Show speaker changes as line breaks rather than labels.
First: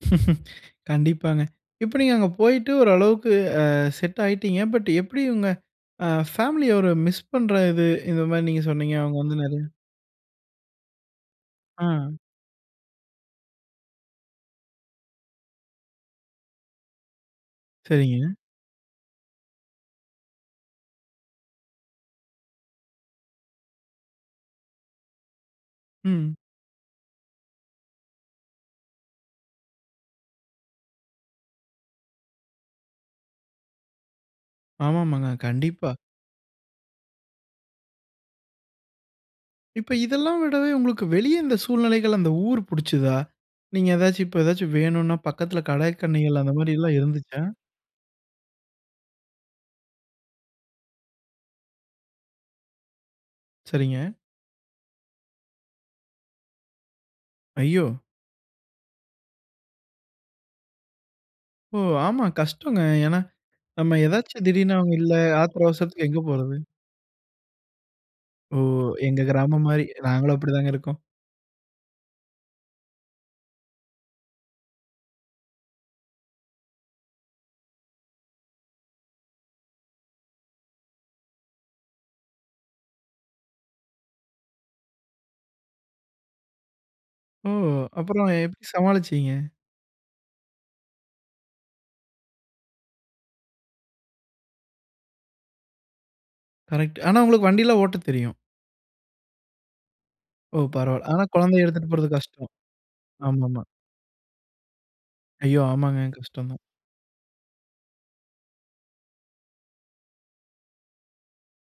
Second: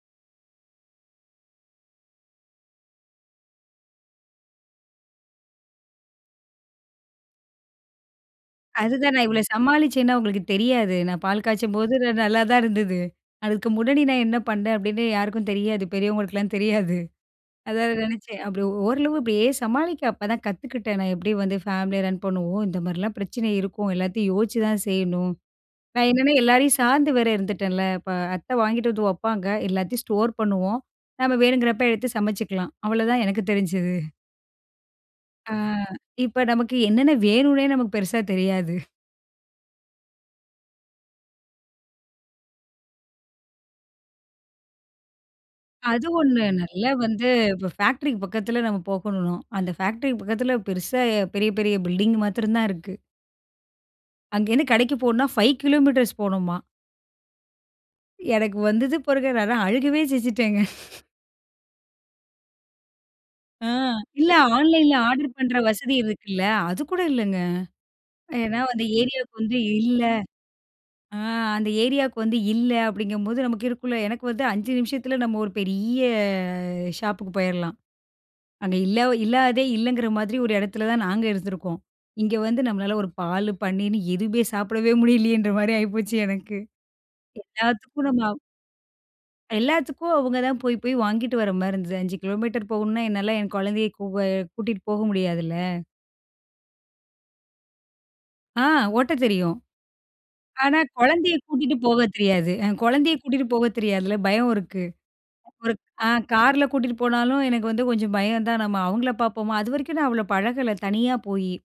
கண்டிப்பாங்க. இப்ப, நீங்க அங்க போய்ட்டு ஒரு அளவுக்கு அ. செட் ஆயிட்டீங்க. பட் எப்படி உங்க அ, ஃபேமிலிய ஒரு மிஸ் பண்ற இது இந்த மாரி நீங்க சொன்னீங்க.
அதுதான்,
அவுங்க
நான்
வந்து
இவ்ளோ
நெறையா
சமாளிச்சேன்னு, அவுங்களுக்கு தெரியாது. நான் பால் காச்சும்போது, த
அ.
நல்லாதான் இருந்தது. "அதுக்கு முன்னாடி நான் என்னா பண்ணேன்?" அப்டின்னு யாருக்கும் தெரியாது. பெரியவங்களுக்கெல்லாம் தெரியாது. அதான் அது
சரிங்க.
நெனைச்சேன். அப்படி ஓரளவு இப்படியே சமாளிக்க, அப்பதான் கத்துக்கிட்டேன். நான் எப்படி வந்து ஃபேமிலிய ரன் பண்ணுவோம். இந்த மாரியெல்லாம் பிரச்சனை இருக்கும். எல்லாத்தையும் யோசிச்சுதான் செய்யணும். நான் என்னான்னா?
ம்.
எல்லாரையும் சார்ந்து வேற இருந்துட்டேன்ல! இப்ப அத்த வாங்கிட்டு வந்து வப்பாங்க, எல்லாத்தையும் ஸ்டோர் பண்ணுவோம். நம்ம வேணுங்கறப்ப எடுத்து சமச்சிக்கலாம். அவ்ளதான் எனக்கு தெரிஞ்சது.
ஆமாமாங்க.
ஆ.
கண்டிப்பா.
இப்போ, நமக்கு என்னென்னா, வேணுன்னே நமக்கு பெருசா தெரியாது.
இப்போ, இதெல்லாம் விடவே, உங்களுக்கு வெளிய இந்த சூழ்நிலைகள் அந்த ஊர் புடுச்சுதா? நீங்க ஏதாச்சி இப்போ ஏதாச்சி வேணுன்னா, பக்கத்துல
அது
கடைக்கண்ணிகள்,
ஒண்ணு.
அந்த
நல்லா
மாரியெல்லாம்
வந்து
இருந்துச்சா?
இப்போ ஃபேக்ட்ரிக்கு பக்கத்துல, நம்ம போகணும் ம். அந்த ஃபேக்ட்ரிக்கு பக்கத்துல பெருசா பெரிய பெரிய பில்டிங் மாத்ரந்தான் இருக்கு.
சரிங்க.
அங்கேருந்து கடைக்கு போணும்ன்னா, 5 கிலோமீட்டர்ஸ் போகணுமா.
ஐயோ!
எனக்கு வந்தது பாருங்க! நான்லாம். அழுகவே செஞ்சிட்டேங்க.
ஓ! ஆமா. கஷ்டம்ங்க. ஏன்னா,
ஆ,
நம்ம
இல்ல.
ஏதாச்சும் திடீர்னு அவுங்க
ஆன்லைன்ல
இல்ல,
ஆடர் பண்ற
ஆத்திர
வசதி
அவசரத்துக்கு எங்க
இருக்குல்ல!
போறது?
அதுகூட இல்லங்க.
ஓ!
ஏன்னா, அந்த
எங்க
ஏரியாவுக்கு வந்து
கிராமம் மாரி.
இல்ல
நாங்களும் அப்படிதாங்க இருக்கோம்.
ஆ. அந்த ஏரியாவுக்கு வந்து இல்ல, அப்படிங்கும்போது, நமக்கு இருக்கும்ல்ல எனக்கு வந்து 5 நிமிஷத்துல, நம்ம ஒரு பெரிய, ஷாப்புக்கு போயிரலாம். அங்க இல்லா இல்லாததே, இல்லைங்கிற மாதிரி ஒரு எடத்துல தான், நாங்க இருந்திருக்கோம். இங்க வந்து நம்மளால, ஒரு பாலு, பன்னீர்ன்னு, எதுவுமே சாப்பிடவே முடியலயேன்ற மாதிரி ஆயிப்போச்சு எனக்கு.
ஓ!
எல்லாத்துக்கும் நம்ம
அப்புறம்
அவ்
எப்படி சமாளிச்சீங்க?
எல்லாத்துக்கும், அவுங்க தான் போய் போய் வாங்கிட்டு வர மாதிரி இருந்தது. 5 கிலோமீட்டர் போகணுன்னா, என்னால என் கொழந்தைய, கூ அ. கூட்டிட்டு போக முடியாதுல்ல!
கரெக்ட்டு. ஆனா, உங்களுக்கு வண்டி எல்லாம் ஓட்டத் தெரியும்!
ஆ. ஓட்டத் தெரியும்.
ஓ!
ஆனா,
பரவால்ல. ஆனா,
கொழந்தைய
கொழந்தைய
கூட்டிட்டு
எடுத்துட்டு
போக
போறது கஷ்டம்!
தெரியாது என் கொழந்தைய கூட்டிட்டு
ஆமாமா.
போக தெரியாதுல! பயம் இருக்கு.
ஐயோ!
ஒரு
ஆமாங்க.
அ.
கஷ்டந்தான்.
கார்ல கூட்டிட்டு போனாலும், எனக்கு வந்து கொஞ்சம் பயம் தான். நம்ம அவுங்கள பாப்போமா! அதுவரைக்கும், நான் அவ்ளோ, பழகல தனியா போயி.